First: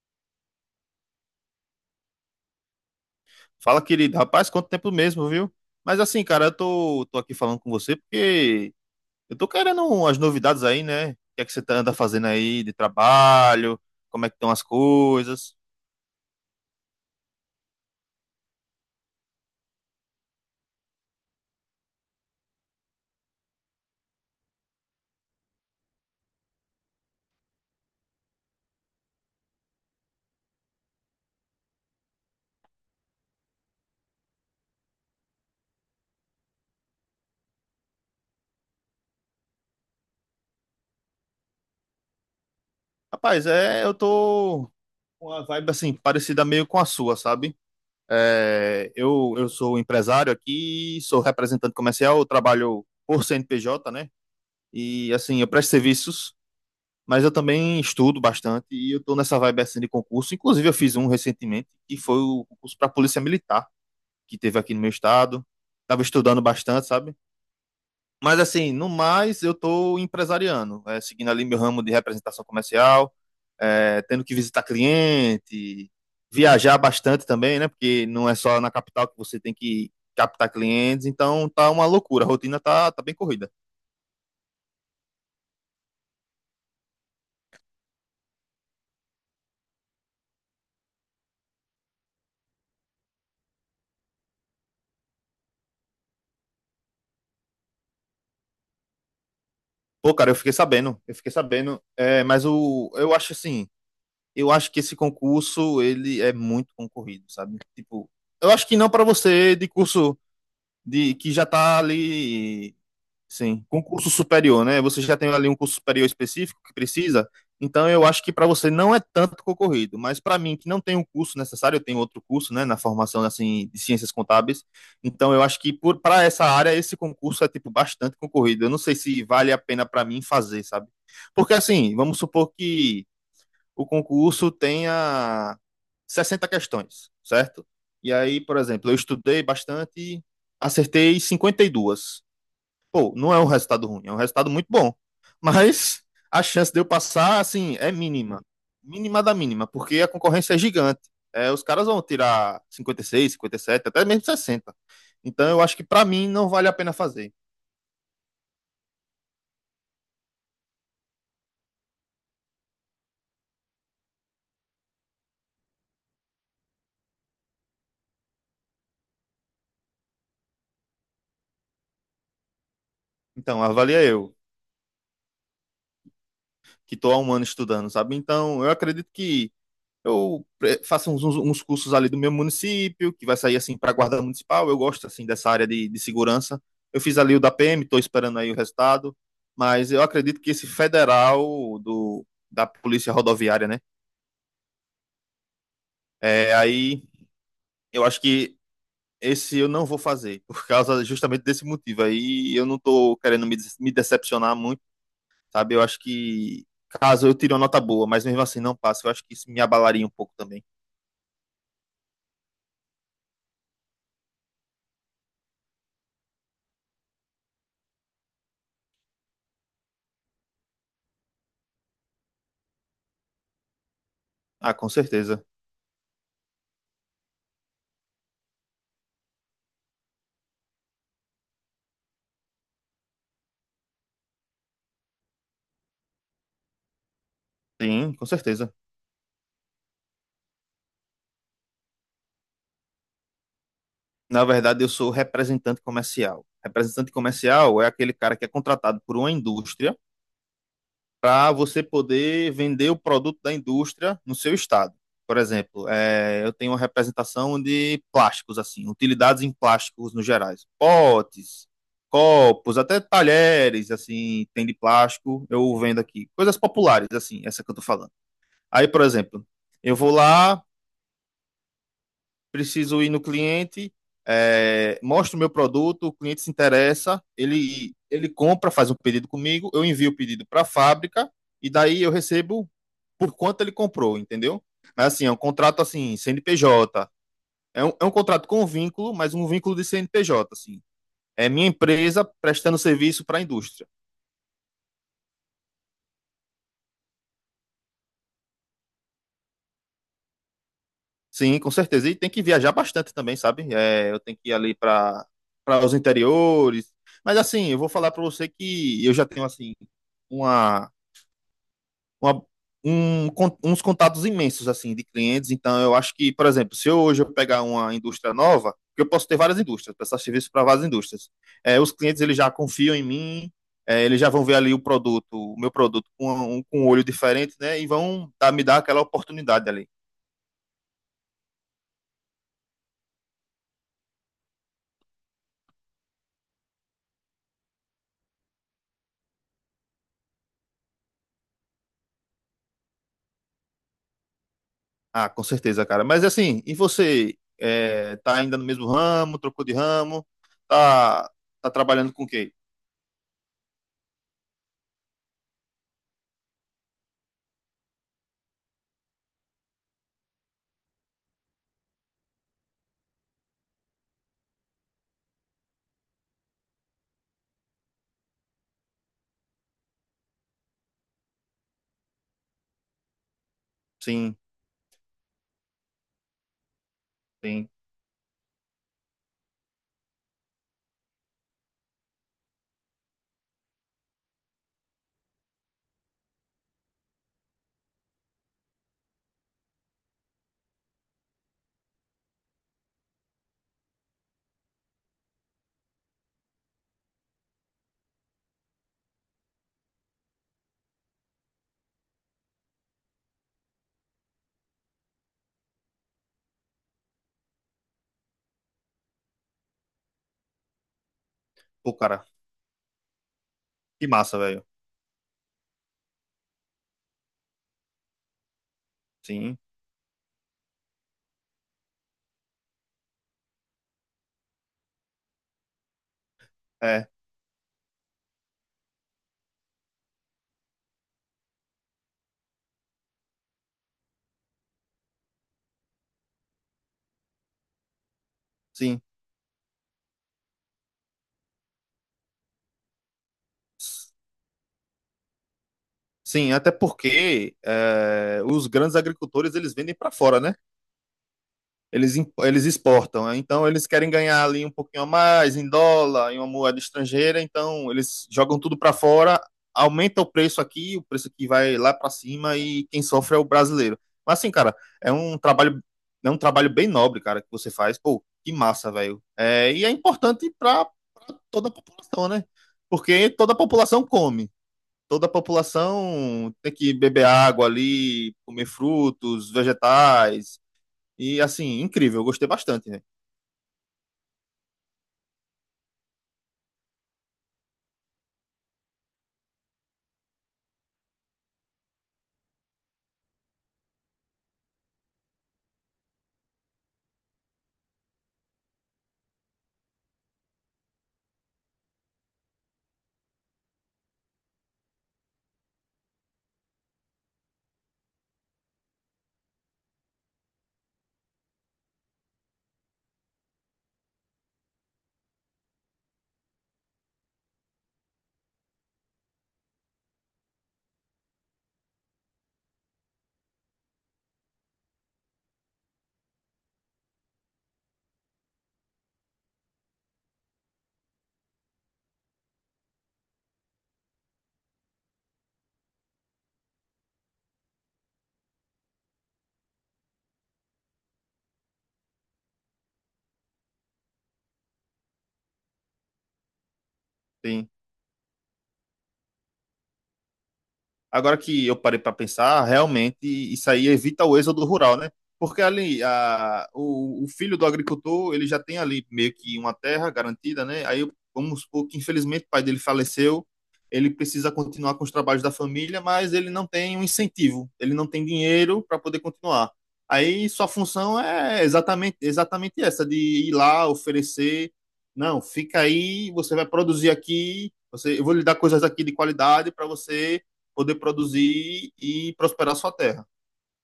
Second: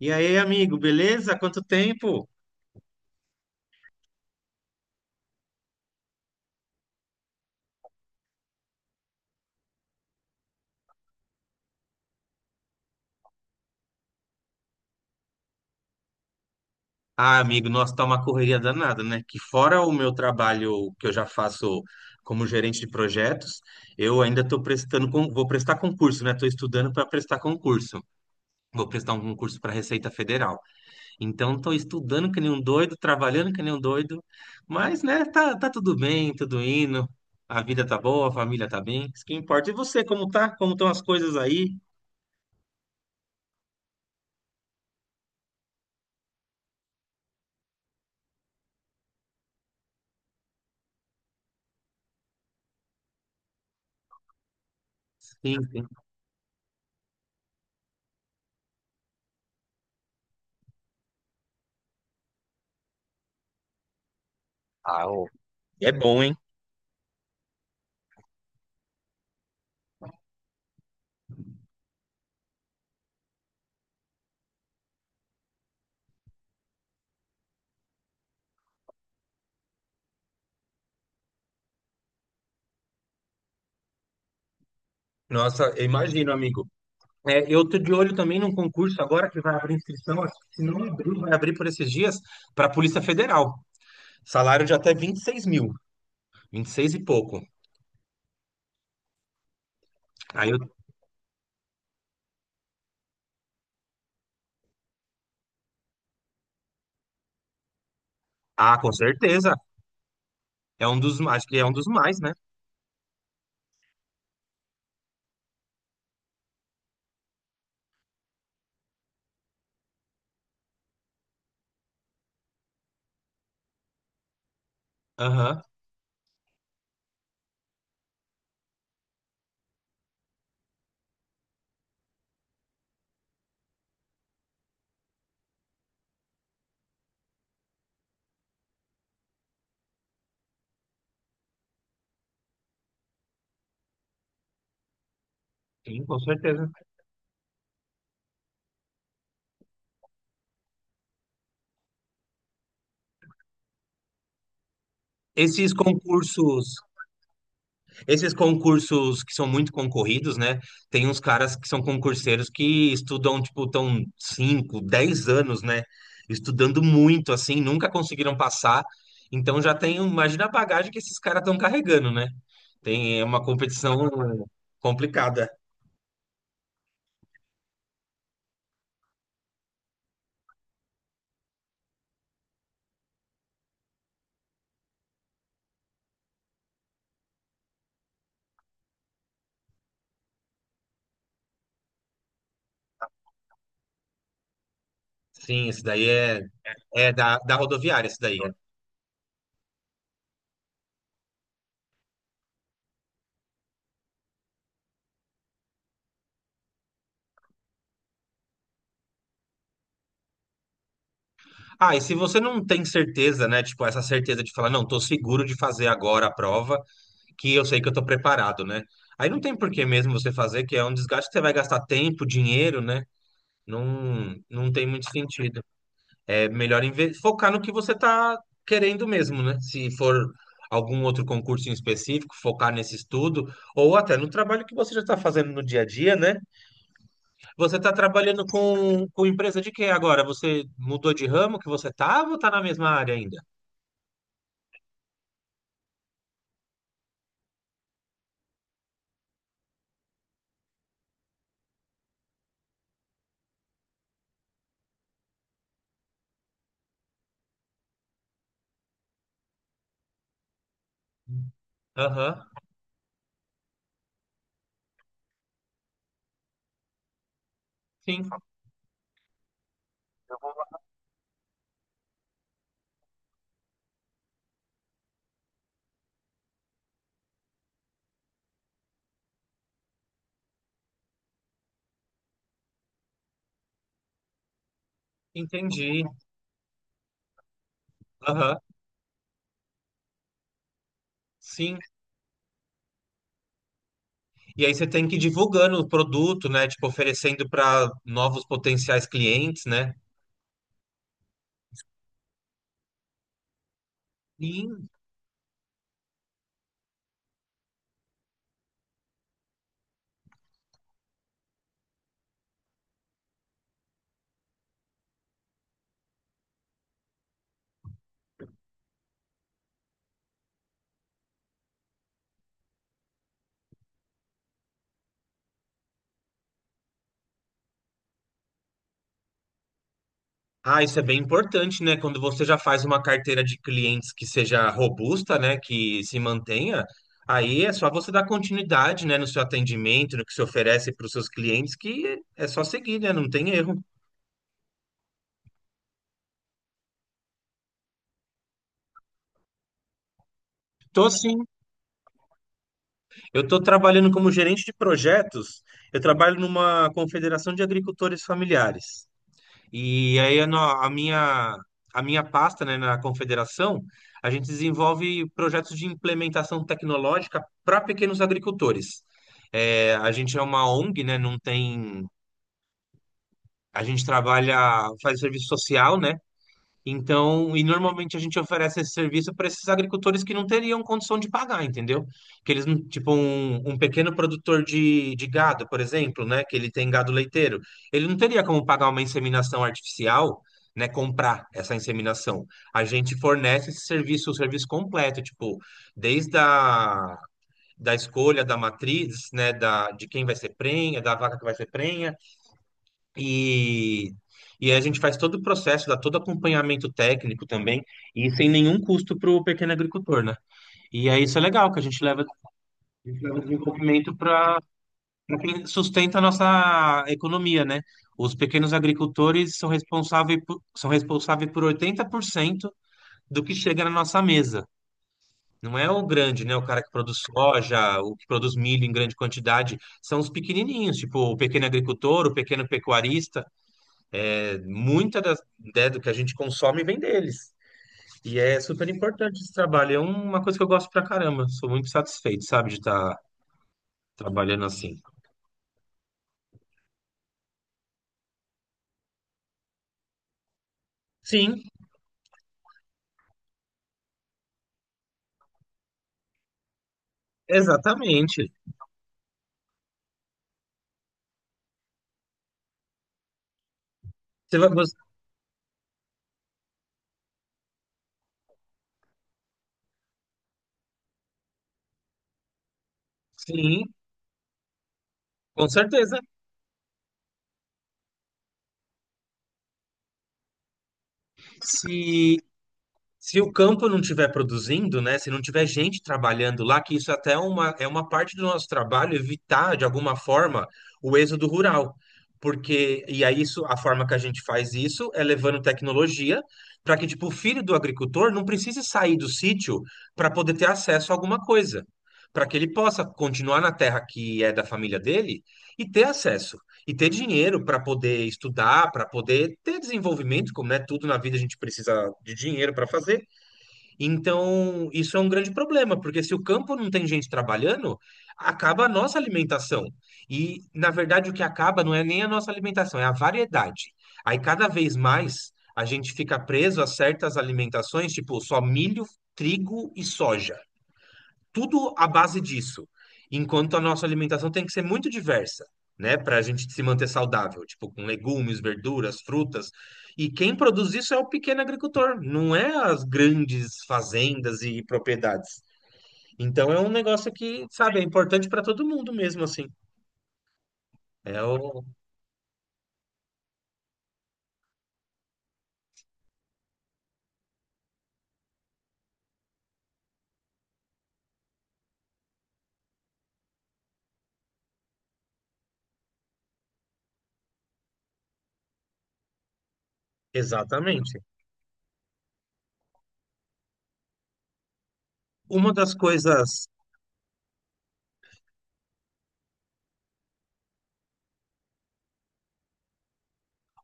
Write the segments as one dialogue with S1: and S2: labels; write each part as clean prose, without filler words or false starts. S1: E aí, amigo, beleza? Quanto tempo?
S2: Fala, querido. Rapaz, quanto tempo mesmo, viu? Mas assim, cara, eu tô aqui falando com você porque eu tô querendo umas novidades aí, né? O que é que você anda fazendo aí de trabalho? Como é que estão as coisas?
S1: Ah, amigo, nossa, tá uma correria danada, né? Que fora o meu trabalho que eu já faço como gerente de projetos, eu ainda tô prestando, vou prestar concurso, né? Tô estudando para prestar concurso. Vou prestar um concurso para Receita Federal. Então, tô estudando que nem um doido, trabalhando que nem um doido, mas, né, tá tudo bem, tudo indo. A vida tá boa, a família tá bem, isso que importa. E você, como tá? Como estão as coisas aí?
S2: Rapaz, é, eu tô com uma vibe assim, parecida meio com a sua, sabe? É, eu sou empresário aqui, sou representante comercial, eu trabalho por CNPJ, né? E assim, eu
S1: Sim,
S2: presto
S1: sim.
S2: serviços, mas eu também estudo bastante e eu tô nessa vibe assim de concurso. Inclusive, eu fiz um recentemente, que foi o concurso para Polícia Militar, que teve aqui no meu
S1: Ah, ô,
S2: estado.
S1: é
S2: Tava
S1: bom, hein?
S2: estudando bastante, sabe? Mas assim, no mais, eu tô empresariando, é, seguindo ali meu ramo de representação comercial, é, tendo que visitar cliente, viajar bastante também, né? Porque não é só na capital que você tem que captar clientes, então tá uma loucura, a rotina tá bem corrida.
S1: Nossa, eu imagino, amigo. É, eu tô de olho também num concurso agora que vai abrir inscrição, acho que se não abrir, vai abrir por esses dias, para a Polícia Federal. Salário de até 26 mil, 26 e pouco.
S2: Pô, cara,
S1: Aí eu,
S2: eu fiquei sabendo, é, mas o, eu acho assim, eu acho que esse concurso ele é muito concorrido, sabe? Tipo, eu acho que
S1: ah,
S2: não
S1: com
S2: para
S1: certeza.
S2: você de curso
S1: É um
S2: de
S1: dos
S2: que
S1: mais,
S2: já
S1: acho que é um
S2: tá
S1: dos mais, né?
S2: ali, sim, concurso superior, né? Você já tem ali um curso superior específico que precisa. Então eu acho que para você não é tanto concorrido, mas para mim que não tem um curso necessário, eu tenho outro curso, né, na formação assim de ciências contábeis. Então eu acho
S1: Aham,
S2: que por para essa área esse concurso é tipo bastante concorrido. Eu não sei se vale a pena para mim fazer, sabe? Porque assim, vamos supor que o concurso tenha 60 questões, certo? E aí, por exemplo, eu estudei bastante, acertei 52. Pô, não é um resultado ruim, é um resultado muito bom. Mas
S1: sim, com
S2: a
S1: certeza.
S2: chance de eu passar, assim, é mínima. Mínima da mínima, porque a concorrência é gigante. É, os caras vão tirar cinquenta, cinquenta e seis, cinquenta e sete, até mesmo 60. Então eu
S1: Esses
S2: acho que para mim não vale a
S1: concursos
S2: pena fazer.
S1: Esses concursos que são muito concorridos, né? Tem uns caras que são concurseiros que estudam, tipo, tão 5, 10 anos, né? Estudando muito, assim, nunca conseguiram passar. Então já tem, um, imagina a bagagem que esses caras estão carregando, né? Tem é uma
S2: Então,
S1: competição
S2: avalia eu,
S1: complicada.
S2: que tô há um ano estudando, sabe? Então, eu acredito que faço uns cursos ali do meu município, que vai sair assim para a guarda municipal. Eu gosto assim dessa área de segurança. Eu fiz ali o da PM, estou esperando aí o resultado. Mas eu acredito que esse federal da Polícia Rodoviária, né?
S1: Sim, esse daí é,
S2: É, aí
S1: é da
S2: eu
S1: rodoviária, esse
S2: acho
S1: daí. É.
S2: que esse eu não vou fazer, por causa justamente desse motivo. Aí eu não estou querendo me decepcionar muito, sabe? Eu acho que caso eu tire uma nota boa, mas mesmo assim não passe, eu acho que isso me abalaria um pouco também.
S1: Ah, e se você não tem certeza, né? Tipo, essa certeza de falar, não, tô seguro de fazer agora a prova, que eu sei que eu tô preparado, né? Aí não tem por que mesmo você fazer, que é um desgaste que você vai gastar tempo, dinheiro, né? Não, não
S2: Ah,
S1: tem
S2: com
S1: muito
S2: certeza.
S1: sentido. É melhor focar no que você tá querendo mesmo, né? Se for algum outro concurso em específico, focar nesse estudo, ou até no trabalho que você já está fazendo no dia a dia, né? Você está
S2: Sim, com
S1: trabalhando
S2: certeza.
S1: com empresa de quê agora? Você mudou de ramo que você estava ou está na mesma área ainda?
S2: Na verdade, eu sou representante comercial. Representante comercial é aquele cara que é contratado por uma indústria para você poder vender o produto da indústria no seu estado. Por exemplo, eu tenho uma representação de plásticos, assim, utilidades em plásticos no gerais. Potes,
S1: Aham,
S2: copos, até talheres, assim, tem de plástico, eu vendo aqui. Coisas populares, assim, essa que eu tô falando.
S1: sim,
S2: Aí, por exemplo, eu vou lá, preciso ir no cliente, é, mostro o meu produto, o cliente se interessa, ele compra, faz um pedido comigo, eu envio o pedido para a fábrica e daí eu recebo por quanto ele comprou, entendeu? Mas assim, é um contrato
S1: entendi.
S2: assim, CNPJ. É um contrato
S1: Aham,
S2: com um vínculo, mas um vínculo de CNPJ, assim. É minha
S1: sim.
S2: empresa prestando serviço para a indústria.
S1: E aí você tem que ir divulgando o produto, né? Tipo, oferecendo para novos potenciais clientes, né?
S2: Sim, com certeza. E tem que viajar bastante também, sabe? É, eu tenho que ir ali
S1: Sim.
S2: para os interiores. Mas assim, eu vou falar para você que eu já tenho assim uma, uma uns contatos imensos assim de clientes. Então, eu acho que, por exemplo, se eu, hoje eu pegar uma indústria nova, porque eu posso ter várias indústrias, prestar serviço para várias indústrias. É, os clientes eles já confiam em mim. É, eles já vão ver ali o produto, o meu produto com um olho diferente, né? E vão me dar aquela oportunidade ali.
S1: Ah, isso é bem importante, né? Quando você já faz uma carteira de clientes que seja robusta, né? Que se mantenha, aí é só você dar continuidade, né? No seu atendimento, no que se oferece para os seus clientes, que é só seguir, né? Não tem erro.
S2: Ah, com certeza, cara. Mas assim, e você? É, tá ainda no mesmo ramo, trocou de ramo?
S1: Tô
S2: Tá,
S1: sim.
S2: tá trabalhando com o quê?
S1: Eu tô trabalhando como gerente de projetos. Eu trabalho numa confederação de agricultores familiares. E aí a, a minha pasta, né, na Confederação, a gente desenvolve projetos de implementação tecnológica para pequenos agricultores. É, a gente é uma ONG, né, não tem, a gente
S2: Sim,
S1: trabalha, faz serviço social, né? Então, e
S2: sim.
S1: normalmente a gente oferece esse serviço para esses agricultores que não teriam condição de pagar, entendeu? Que eles, tipo, um pequeno produtor de gado, por exemplo, né? Que ele tem gado leiteiro, ele não teria como pagar uma inseminação artificial, né? Comprar essa inseminação. A gente fornece esse serviço, o serviço completo, tipo, desde a da escolha da matriz, né? Da, de quem vai ser prenha, da vaca que vai ser prenha e, e aí a gente faz todo o processo, dá todo acompanhamento técnico também, e sem nenhum custo para o pequeno agricultor, né? E aí isso é legal, que
S2: Pô, cara,
S1: a gente leva o
S2: que
S1: desenvolvimento
S2: massa,
S1: para
S2: velho.
S1: quem sustenta a nossa economia, né? Os pequenos agricultores
S2: Sim,
S1: são responsáveis por 80% do que chega na nossa mesa. Não é o grande, né? O cara que
S2: é,
S1: produz soja, o que produz milho em grande quantidade, são os pequenininhos, tipo o pequeno agricultor, o pequeno pecuarista. Muita das, né, do que a gente consome vem deles. E é super
S2: sim.
S1: importante esse trabalho. É uma coisa que eu gosto pra caramba. Sou muito satisfeito, sabe, de estar trabalhando assim.
S2: Sim, até porque é, os grandes agricultores eles vendem para fora, né?
S1: Sim,
S2: Eles exportam, né? Então eles querem ganhar ali um pouquinho a mais em dólar, em uma moeda estrangeira, então eles
S1: exatamente.
S2: jogam tudo para fora, aumenta o preço aqui vai lá para cima e quem sofre é o brasileiro. Mas assim,
S1: Você vai
S2: cara,
S1: gostar.
S2: é um trabalho, é um trabalho bem nobre, cara, que você faz. Pô, que massa, velho. É, e é importante para toda a população, né? Porque toda a
S1: Sim,
S2: população come. Toda a
S1: com certeza.
S2: população tem que beber água ali, comer frutos, vegetais, e assim, incrível, eu
S1: Se
S2: gostei bastante, né?
S1: Se o campo não estiver produzindo, né? Se não tiver gente trabalhando lá, que isso até é uma parte do nosso trabalho, evitar de alguma forma o êxodo rural. Porque, e aí isso, a forma que a gente faz isso é levando tecnologia para que, tipo, o filho do agricultor não precise sair do sítio para poder ter acesso a alguma coisa. Para que ele possa continuar na terra que é da família dele e ter acesso e ter dinheiro para poder estudar, para poder ter desenvolvimento, como é tudo na vida a gente precisa de dinheiro para fazer. Então, isso é um grande problema, porque se o campo não tem gente trabalhando, acaba a nossa alimentação. E, na verdade, o que acaba não é nem a nossa alimentação, é a variedade. Aí, cada vez mais, a gente fica preso a certas alimentações, tipo só milho, trigo e soja tudo à base disso. Enquanto a nossa alimentação tem que ser muito diversa, né? Para a gente se manter saudável, tipo com legumes, verduras, frutas. E quem produz isso é o pequeno agricultor, não é as grandes fazendas e propriedades. Então é um negócio que,
S2: Tem
S1: sabe, é importante para todo mundo mesmo, assim.
S2: Agora
S1: É
S2: que eu
S1: o...
S2: parei para pensar, realmente isso aí evita o êxodo rural, né? Porque ali o filho do agricultor, ele já tem ali meio que uma terra garantida, né? Aí vamos supor que infelizmente o pai dele faleceu, ele precisa continuar com os trabalhos da família, mas ele não tem um incentivo, ele não tem dinheiro para poder continuar. Aí sua
S1: Exatamente.
S2: função é exatamente essa, de ir lá, oferecer, não,
S1: Uma
S2: fica
S1: das
S2: aí, você vai
S1: coisas
S2: produzir aqui, você, eu vou lhe dar coisas aqui de qualidade para você poder produzir e prosperar sua terra.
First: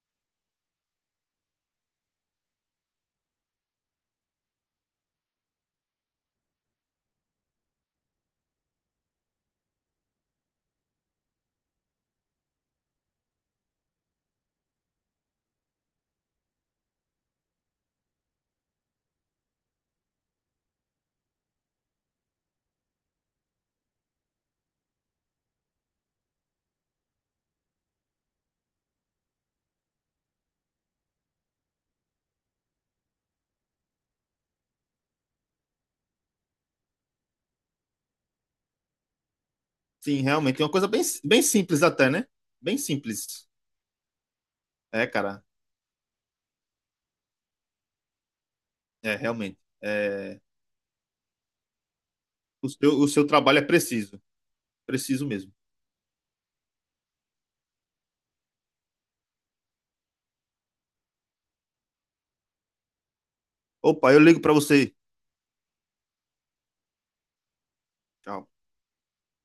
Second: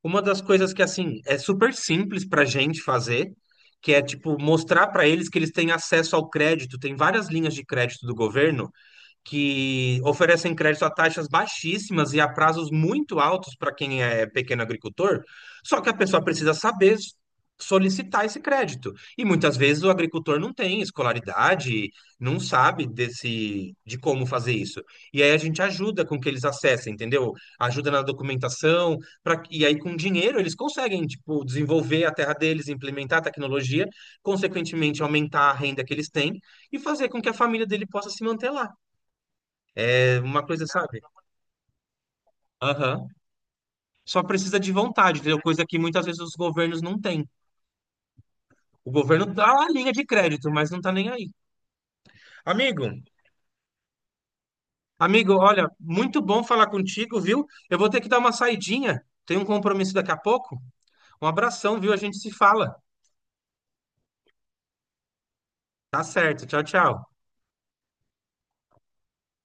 S1: Uma das coisas que, assim, é super simples pra gente fazer, que é, tipo, mostrar pra eles que eles têm acesso ao crédito. Tem várias linhas de crédito do governo que oferecem crédito a taxas baixíssimas e a prazos muito altos para quem é pequeno agricultor, só que a pessoa precisa saber solicitar esse crédito. E muitas vezes o agricultor não tem escolaridade, não sabe desse de como fazer isso. E aí a gente ajuda com que eles acessem, entendeu? Ajuda na documentação, pra, e aí com dinheiro eles conseguem, tipo, desenvolver a terra deles, implementar a tecnologia, consequentemente aumentar a renda que eles têm e fazer com que a família dele possa se manter lá
S2: Sim,
S1: uma
S2: realmente. É
S1: coisa,
S2: uma coisa
S1: sabe?
S2: bem simples até, né? Bem
S1: Aham.
S2: simples.
S1: Só precisa de
S2: É,
S1: vontade, entendeu?
S2: cara.
S1: Coisa que muitas vezes os governos não têm. O
S2: É,
S1: governo dá
S2: realmente.
S1: a linha de
S2: É,
S1: crédito, mas não tá nem aí. Amigo,
S2: o seu trabalho é preciso. Preciso mesmo.
S1: olha, muito bom falar contigo, viu? Eu vou ter que dar uma saidinha. Tenho um compromisso daqui a pouco. Um abração, viu? A gente se fala.
S2: Opa, eu ligo para você.
S1: Tá certo. Tchau, tchau.
S2: Tchau.